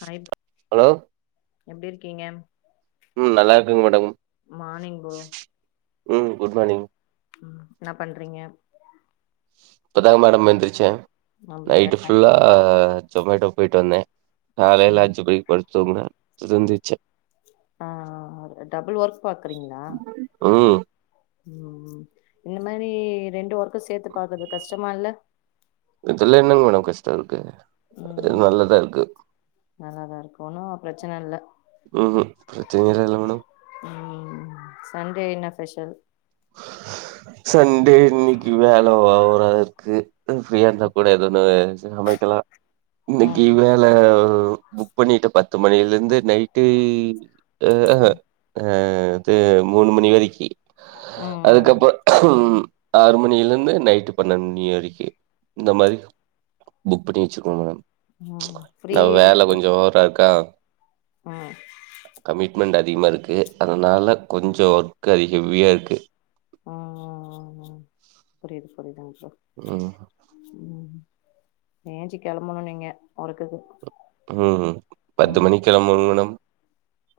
Hi bro hello எப்டி இருக்கீங்க உம் நல்லா இருக்கேங்க மேடம் மார்னிங் ப்ரோ ம் குட் மார்னிங் என்ன பண்றீங்க இப்பதாங்க மேடம் எந்திரிச்ச அப்டிங்களா நைட்டு் சார் ஃபுல்லா ஜொமேட்டோ போயிட்டு வந்தே காலையிலே சொன்னது அஞ்சு மணிக்கு படுத் [unintelligible] ஆங் டபுள் ஒர்க் பாக்குறீங்களா ம் ம் இந்த மாதிரி ரெண்டு ஒர்க் சேத்து பாக்குறது கஷ்டமா இல்ல இதுல்ல என்னங்க மேடம் கஷ்ட இருக்கு ம் இது நல்லாதா இருக்கு நல்லாதா இருக்கு ஒன்னும் பிரச்சனை இல்லா நீங்கதா [unintelligible] ம் சண்டே என்ன ஸ்பெஷல் சண்டே இன்னைக்கி வேல ஓவரா இருக்கு ஃப்ரீயா இருந்தா கூட ஏது ஒன்னு சமைக்கலா ம் இன்னைக்கி வேல புக் புக் பண்ணிட்ட பத்து மணில இருந்து நைட்டு ஆஹ ஹ ம் ஆங் இது மூணு மணி வரைக்கி ம் அதுக்கப்ப [inaudible] ம் ஆறு மணில இருந்து நைட்டு பன்னெண்டு மணி வரைக்கி இந்த மாரி புக் பண்ணி வச்சுகோங்க ம் நா ஃப்ரீயே வேல இல்ல கொஞ்சம் ஓவரா இருக்கா ம் கமிட்மெண்ட் அதிகமா இருக்கு அதனால கொஞ்ச ஒர்க் அதி ஹெவியா இருக் கு ஆ ஆ ஆ ஆ புரியுது புரியுதுங் சார் [unintelligible] உ ஏன்ச்சி கெளம்பணு நீங்க ஒர்க்குக்கு உஹ்ம் பத்து ம் மணிக்கு கெளம்பணு மேடம்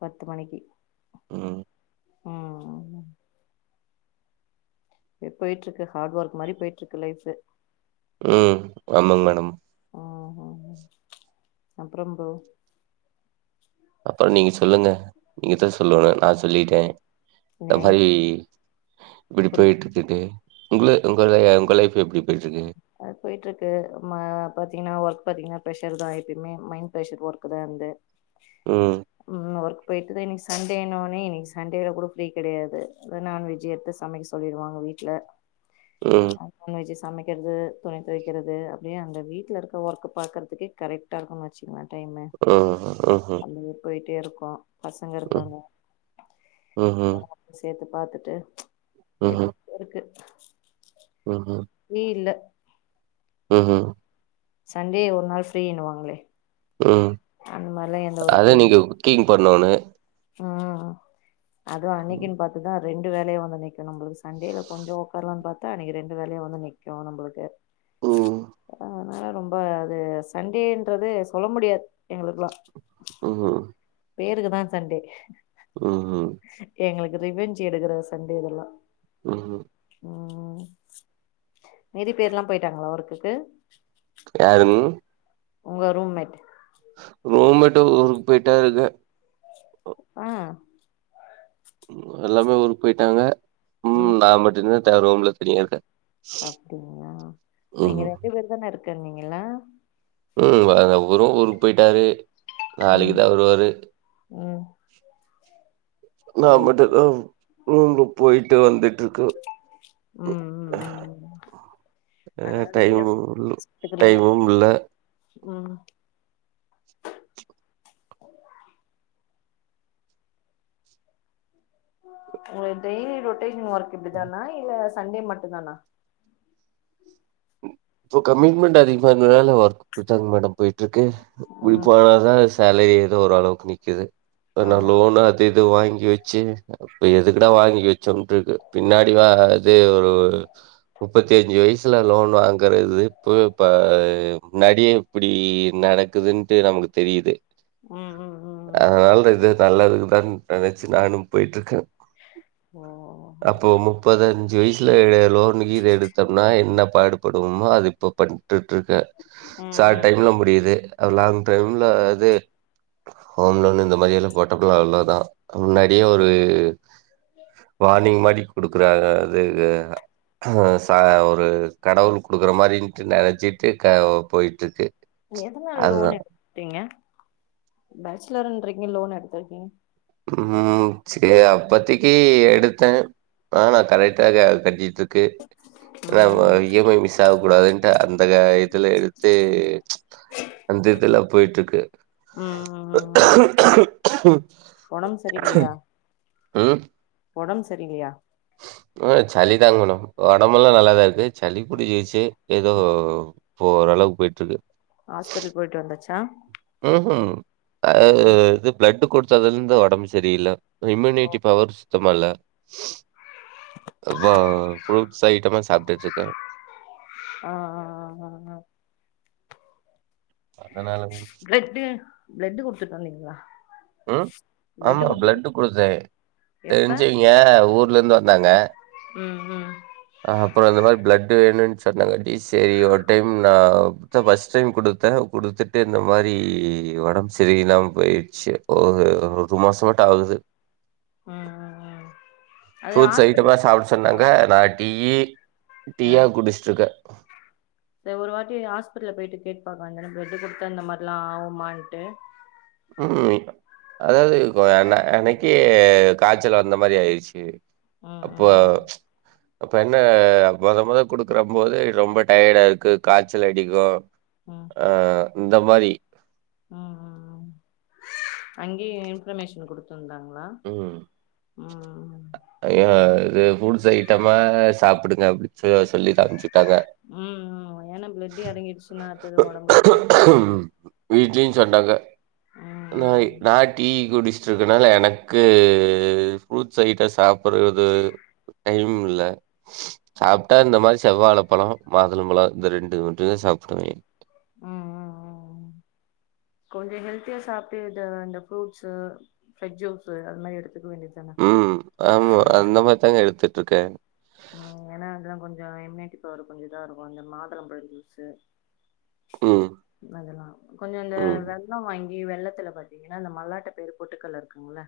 பத்து மணிக்கு ம் ஆஹ் பயே போயிட்டு இருக்கு ஹார்டு ஒர்க் மாரி போயிட்ருக்கு லைஃபு உஹ்ம் ஆமாங் மேடம் ஹ ஹ அப்புறம்போ அப்புறம் நீங்க சொல்லுங்க நீங்கதா சொல்லோணு நா சொல்லிட்டே இந்த நீங் மாரி இப்பிடி புரியுது போயிட்டு இருக்குது உங்களு உங்க உங்க லைஃப் எப்பிடி அது போயிட்ருக்கு அமா பாத்தீங்கன்னா ஒர்க் பாத்தீங்கன்னா ப்ரெஷர் தா எப்பயிமே மைண்ட் ப்ரெஷர் ஒர்க் தா என்து ம் உம் ஒர்க் போய்ட்டுதே இன்னைக்கு சண்டேனாலே இன்னிக்கு சண்டேல கூட ஃப்ரீ கிடையாது நான்வெஜ் எடுத்து சமைக் சொல்லிருவாங்க வீட்ல ம் [unintelligible] சமைக்கிறது துணி தொவைக்கிறது அப்டியே அந்த வீட்ல இருக்க ஒர்க் பாக்கறதுக்கே கரெக்டா இருக்குன் வச்சுங்களே உம் ஹ்ம் போயிட்டே இருக்கு பசங்க இருக்காங்க ம்ஹும் [inaudible] சேத்து பாத்துட்டு [unintelligible] ம்ஹும் இருக்கு நீ இல்ல உஹ் ம் சண்டே ஒரு நாள் ஃப்ரீனுவாங்களே உம் அத நீங்க குக்கிங் பன்னோனே ம் ம் அதுவும் ம் அன்னைக்குன்னு பா்த்துதான் ரெண்டு வேலையா வந்து நிக்கும் நம்பளுக்கு சண்டேல கொஞ்சம் உடக்காரலாம்னு பார்த்தா அன்னைக்கு ரெண்டு வேலையா வந்து நிக்கும் நம்பளுக்கு அதனால ரொம்ப அது சண்டேன்றது சொல்ல முடியாது எங்களுக்கெல்லாம் உஹ்ம் பேருக்குதான் சண்டே உஹ்உஹ்ம் எங்களுக்கு ரிவெஞ்ச் எடுக்கற சண்டே இதெல்லாம் ம் ம் மீதி பேர்ல்லாம் போயிட்டாங்களா ஒர்க்குக்கு யாருங் உங்க ரூம்மேட் ரூம்மேட் ஊருக்கு போயிட்டா இருக்க ஆ எல்லாமே ஊருக்கு போயிட்டாங்க ம் நான் மட்டுதா நா ரூம்ல தனியாருக்க அப்படிங்களா ம் நீங்க ரெண்டு பேர் தானே இருக் சொன்னீங்கள்ள ம் வ வரும் ஊருக்கு போயிட்டாரு ம் நாளைக்குதா வருவாரு ம் நான் புரியுது மட்டுந்தா ரூம்க்கு போயிட்டு வந்துட்ருக்க ம் ம் ம் ம் ஹ அதனால வெளில டைமும் த்துக்குறீங்க டைமும் இல்ல ம் உங்க டெய்லி ரொட்டேஷன் ஒர்க் இப்படி தானா இல்ல சண்டே மட்டுந் தானா தோ கமிட்டமெண்ட் அதிகமாருதனால அப்படித்தாங்க மேடம் போயிட்ருக்கு ம் [unintelligible] சேலரி ஏதோ ஓரளவுக்கு நிக்குது நா ஆமா லோனு அது இது வாங்கி வச்சு எதுக்குட வாங்கி வச்சோம்ட்ருக்கு பின்னாடி வா அது ஒரு முப்பத்தஞ்சு வயசுல லோன் வாங்க இருக்கது இப்போ இப்ப நடி இப்படி நடக்குதுன்ட்டு நமக்கு தெரியுது ம் ம் ம் அதனால இது நல்லதுக்குதான் நனச்சு நானும் போயிட்ருக்கே ஓ அப்போ முப்பதஞ்சு வயசுல லோனு கீது எடுத்தோம்னா என்ன பாடு ப்படுமா அது இப்ப பண் ட்டு இருக்கேன் ம் சார் ம் டைம்லா முடியுது லாங் டைம்ல அது ஹோம் லோன் இந்த மாரி எல்லா போட்டப்பலா அவ்ளோதா முன்னாடியே ஒரு வானிங் மாறி கொடுக்குற அது அ ச ஒரு கடவுள் குடுக்குற மாதிரின்ட்டு நெனச்சிட்டு க போய்ட்டுருக்கு நீங்க எதனால லோன் எடுத்தீங்க பேஜ்சலர்ன்றீங்க லோன் எடுத்திருக்கீங்க ம் செரி அப்பத்தக்கி எடுத்தே ஆன கரெக்டாக கட்டிட்டுருக்க- ம் இருக்கு இ எம் ஐ மிஸ் ஆகக் கூடாதுன்ட்டு அந்த இதுல எடுத்தே ச்ஸஅந்த இதல போய்ட்ருக்கு ம் ம் ம் ம் ஒடம்பு சரீலையா ம் ஒடம்பு சரீலையா உம் சளி தாங்க மேடம் ஒடம்புலா நல்லாதா இருக்கு சளிபுடிச்சிச்சி ஏதோ இப்ப ஓரளவுக்கு போயிட்ருக்கு ஹாஸ்பிட்டல் போயிட்டு வந்தாச்சா ம்ஹூம் அது ம் இது ப்ளட்டு கொடுத் துல இருந்து ஒடம்பு சரியில்ல இம்யூனிட்டி பவர் சுத்தமா இல்ல வா ஃப்ரூட் சயிட்டமா சாப்ட்டுட்ருக்கே அ அ அ அ அ அதனால ப்ளட்டு ப்ளடு குடுத் இது பண்ளீங்லா ம் ஆமா ப்ளட்டு குடுத்தே எப்ப தெரிஞ்சய்வங்க ஊர்லருந்து இருந்தாங்க ம் ம் ஆ அப்றோ இந்த மாரி ப்ளட் பிளட்டு வேணுனு சொன்னாங்க டி சி ஐ ஒரு டைம் நா இப்தா ஃபர்ஸ்ட் டைம் குடுத்தே குடுத்துட்டு இந்த மாரி ஒடம்பு சரியில்லாம போயிர்ச்சு ஒரு ஒரு மாசமாட்டாவுது ம் ம் ம் அது ஃப்ரூட்ஸ் ஹாஸ்பிட்டல் ஐட்டெம்லா சாப்ட சொன்னாங்க நா டீயி டீயா குடிச்சுட்ருக்கே செரி ஒரு வாட்டி ஹாஸ்பிட்டல்ல போயிட்டு கேட்டு பாக்லா தானே பிளெட்டு குடுத்தா இந்த மாரிலா ஆவுமான்ட்டு ம் அதாவது வா நா அன்னைக்கு காச்சலா இருந்த மாரி ஆய்டுச்சி அ அ அ அப்ப என்ன மொதல் மொதல்ல குடுக்குற போது ரொம்ப டயர்டா இருக்கு காய்ச்சல் அடிக்கோ ம் இந்த மாரி ம் ம் ம் அங்கேயே இன்ஃபர்மேஷன் குடுத் இருந்தாங்ளா ம். ம் ஐயோ! இது ஃபூட்ஸ் ஐட்டமா சாப்டுங்க அப்டி சே சொல்லிதா அம்ச்சு ம் ம் ஏனா ப்ளட்டு எறங்கிட்ச்சுன்னா அடுத்தது ஒடம்பு வீக்கா [inaudible] வீட்லியு சண்டங்க நாய் நா டீ குடிச் சிட்ருக்கனால எனக் கூ ஃப்ரூட்ஸ் ஐட்டொ சாப்புர்றது டைம் இல்ல சாப்ட்டா இந்த மாரி செவ்வாழ பழோ மாதுளம்பழோ இந்த ரெண்டு மட்டுதா சாப்டுவே ம் ம் ம் ம் கொஞ்சொ ஹெல்த்தியா சாப்ட்டு எத அந்த ஃப்ரூட்ஸு ஃப்ரஜ்ஜூஸு அதுலா எடுத் ம் ஆமா அந்த மாரி தாங்க எடுத்துட் த்துக்கே ம் ஏன்னா இதுலா கொஞ்சொ இம்யூனிட்டி பவர் கொஞ்சொ இதா இருக்கு இந்த மாதுளம்பழ ஜூஸு ம். அத எல்லாம் கொஞ்சம் இந்த ம். வெல்லம் வாங்கி நீ வெல்லத்துல பாத்தீங்கன்னா இந்த மல்லாட்ட பயிரு பொட்டுக்கள் இருக்குங்கள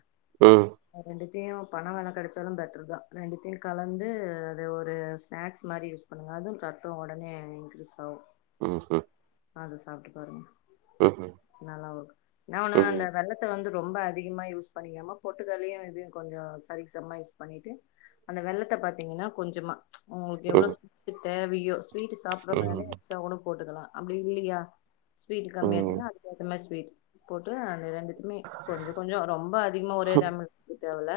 ம். ஆ ரெண்டு கியும் பன வெல்லம் கிடைச்சாலும் பெட்டர் தான் ரெண்டுத்தையும் கலந்து அது ஒரு ஸ்நாக்ஸ் மாதிரி யூஸ் பண்ணுங்க அதுவும் ரத்தம் உடனே இன்க்ரீஸ் ஆகும். ம்ஹும் அத சாப்ட்டு பாருங்க நல்லாவுக் என்னா ஒண்ணு அந்த ம். வெல்லத்த வந்து. ரொம்ப அதிகமா யூஸ் பண்ணிக்காம பொட்டுக்கல்லையும் இதையும் கொஞ்சம் சரிக்குசமம்மா யூஸ் பண்ணிட்டு அந்த வெல்லத்த பாத்தீங்கன்னா கொஞ்சமா ச்சு உங்களுக்கு ம். எவ்வளவு ஸ்வீட்டு தேவையோ ஸீவிட்டு சாப்பிட்ற ம். மாதிரி எச்சா கூட போட்டுக்கலாம் அப்படி இல்லையா ஸ்வீட் ம். கம்மியா ம். இருக்குனா அதுகேத்தமாரி ஸ்வீ்ட் போட்டு அந்த ரெண்டு எதுமே கொஞ்சம் கொஞ்சோ ரொம்ப அதிகமா ஒரே டைம்ல எவ்ள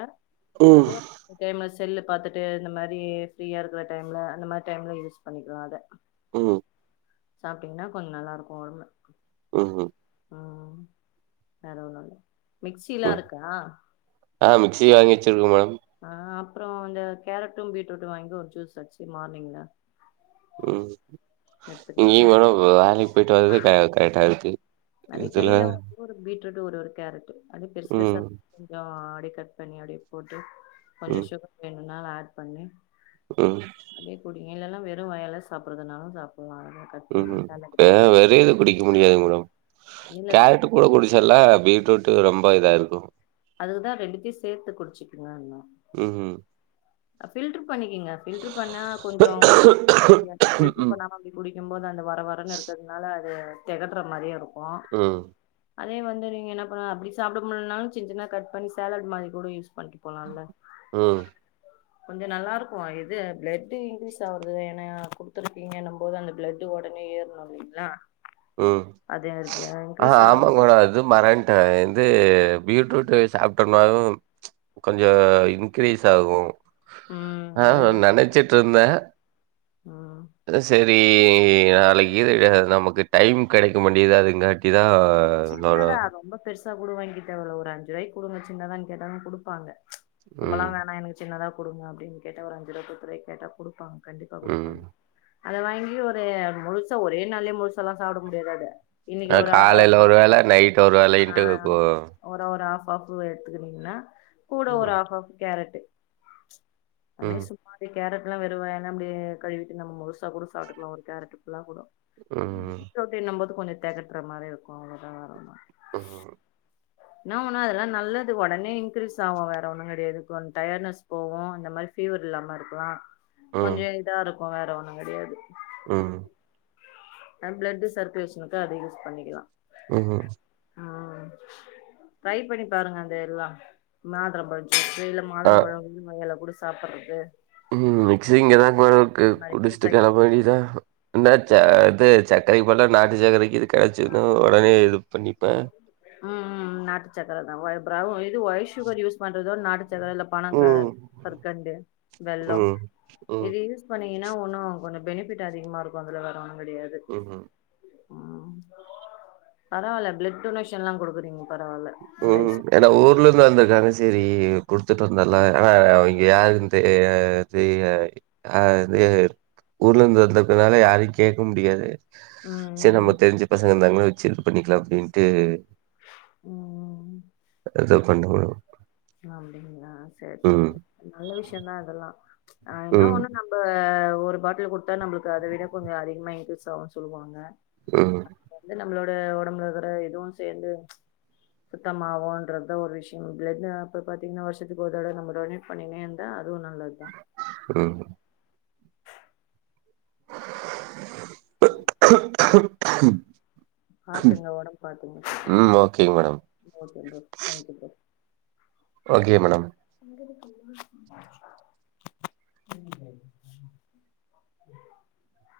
ம். போட் ஃபேமஸ் செல்லு பாத்துட்டு இந்த மாரி இது ஃப்ரியா இருக்கிற டைம்ல அந்த மாரி டைம்ல யூஸ் பண்ணிக்கலா அத ம் சாப்ட்டீங்கனா கொஞ்சோ நல்லா இருக்கு ஒடம்பு ம் ம் அ வேற ஒன்னுல்ல ம் மிக்சில்லா இருக்கா ஆ மிக்சி [unintelligible] ஆ அப்புறம் இந்த கேரட்டும் பீட்ரூட்டும் வாங்கி ஒரு ஜூஸ் அடிச்சு மார்னிங்ல ம் இங்கய எடுத்துக்கலால்ல வேணும் வேலைக்கு போயிட்டு வறதே கரெக்டா இருக்கு. நெறைய இதுல கையில ஒரு பீட்ரூட் ஒரு கேரட் அது பெருசு பெருசா ம் கொஞ்சம் அடி கட் பண்ணி அப்டியே போட்டு கொஞ்சோ ஷுகர் வேணு கொந்நாள் ஆட் பண்ணி ஹ்ம் இல்ல எல்லா வெறும் வாயால சாப்பிட்றதுனாலும் சாப் உம் வே - வெறு இது குடிக்க முடியாது மேடம் இல்ல கேரட்டு கூட குடிச்சர்ல்லா பீட் ட்ரூட்டு ரொம்ப இதா இருக்கு அதுக்குதா ரெண்டுத்தையு சேத்து குடிச்சுக்கங்கன்னே ஹ்ம் ஃபில்ட் ட்ரிப் ர் பண்ணிக்கிங்க ஃபில்டர் பண்ணா கொஞ்சோ ஒங்களுக் குடிக்க ஈஸியாருக்கு ஃபில்டர் பண்ணாம அப்பிடி குடிக்கும்போது அந்த வர வரன்னு இருக்கதுனால அது தெகட்டுற மாரியே இருக்கு கோ ம் அதே வந்து நீங்க என்ன பண்ணலா அப்டி சாப்பிட முடியுலன்னாலு சின் சின்ன கட் பண்ணி சேலட் மாரி கூட யூஸ் பண்ணிட்டு போலால்ல ம் கொஞ்சோ நல்லா இருக்கு அ இது பிளட் இன்க்ரீஸ் ஆகுறது ஏன்னா குடுத்துருக்கீங்கன்னம் போது அந்த பிளட் ஒடனே ஏறணு இல்லீங்களா உம் ஆஹ் ஆமா ஆகுறது கூட அது மறன்ட்ட நா என் வந்து பீட்ரூட்டு சாப்புட்டோன்னாலு ப்ச் கொஞ்சோ இன்க்ரீஸ் ஆகு ம் ஆஹ் அதுக்குதா சொல்றே நெனைச்சிட்டு இருந்தே ம் சேரி ஈ நாளக்கு தி நமக்கு டைம் கெடைக்க மாட்டேங்குது அதுக்கு [unintelligible] ஆஹ் நோடௌ இது கூட வாங்கத் தேவல்ல ஒரு அஞ்சு ரூவாய்க்கு குடுங்க சின்னதான்னு கேட்டாலு குடுப்பாங்க ரொம்பல்லா ம், வேணா எனக்கு சின்னதா குடுங்க அப்டின்னு கேட்டா ஒரு அஞ்சு ரூவா பத்து ரூவாக் கேட்டா குடுப்பாங்க கண்டிப்பா ம். குடுப்பாங்க அத வாங்கி ஒரு முழுசா ஒரே நாள்லயே முழுசால்லா சாப்ட முடியாது அத இன்னக்கி அ ஒரு காலையில அரன ஒரு வேல நைட் ஒரு வேல இன்ட்டர்வெக்கு பாப்புவ எடுத்துக்கினீங்கன்னா கூட ஒரு ஆஃப் ஆஃப் கேரட் [unintelligible] ம், சும்மாவே கேரட்லாம் வருவவே ஏா அப்ப கழுவிட்டு நம முழுசா கூட சாப்பட்டுக்கலாம் ஒரு கேரட புல்லாக கூட ம் ம் கொஞ்சம் தெகட்டுற மாரி இருக்கும் [unintelligible] ம், என்ன உன்னா அதெல்லாம் நல்லது உடனே இன்க்கிரீஸ் ஆகும் வேற ஒண்ணு கிடையாது ஒ டயடனஸ் போவூம் இந்த மாதிரி ஃபீவர் இல்லாம இருக்கலாம் ம், கொஞ்சா இதா இருக் இப்ப வேற ஒண்ணும் கிடையாது ம் பிளட் சர்க்குலேஷனுக்கு அதை யூஸ் பண்ணிக்கலாம் ம் ம் ம் டரை பண்ணி பாருங்க அந்த எல்லா [unintelligible] சில அ மாதுளை பழங்க மையலை குடிச் சாப்புட்றது ம் மிக்சி இங்க ஏதா ளுக்கு மாரி கூட குடிச்சுட்டு ட்ரை கிள மாண்டிதான் என்னாச்ச அது சர்க்கரைக்கு பதிலா நாட்டு சர்க்கரைக்கு இ கிடச்சுன்னு உடனேது ம்ம்ம் நாட்டு சக்கர தான் இது ஒயிட் சுகர் யூஸ் பண்றதோ ர பணம் ம், கற்கண்டு வெள்ளம் ம், ம், இது யூஸ் பண்ணீங்கன்னா ஒன்னும் கொஞ்சம் பெனிபிட் அதிகமா இருக்கும் அதுல வரும் முடியாது ம். ம் பரவால்ல ப்ளூட் டொனேஷன்லாம் கொடுக்றீங்க ம் ஏன்னா ஊர்ல இருந்து வந்திருக்காங்க சரி கொடுத்துட்டு வந்தலாம் ஆனா இங்க யாரு ஊர்ல இருந்து வந்தக்குனால யாரையும் கேட்க முடியாது சரி ம் நம்ம தெரிஞ்சு பசங்க இருந்தாங்க இது பண்ணிக்கலாம் அப்படின்ட்டு [unintelligible] அப்படிங்களா செரி செரி ம் நல்ல விஷயம்தான் இதெல்லாம் ஆ என்னா ம் ஒண்ணு நம்ம ஒரு பாட்டில் கொடுத்தா நம்மளுக்கு அதை விட கொஞ்சு அதிகமா இன்கரீஸ் ஆகுனு சொல்லுவாங்க ஆ வந்து நம்மளோட ஒடம்புல இருக்கிற இதுவு சேந்து ம்ச் சுத்தமாவுன்றதுதா ஒரு விஷயம் பிளட்டு [unintelligible] இப்ப பாத்தீங்கன்னா வருஷத்துக்கு ஒரு தடவ நம்ம டோனட் பண்ணினே இருந்தா அதுவு நல்லதுதா [unintelligible] [inaudible] பாத்துங்க ஒடம்ப பாத்துங்க ஓக்கே ம் ப்ரோ ஓகேங்க madam okay bro thank you bro okay madam [unintelligible]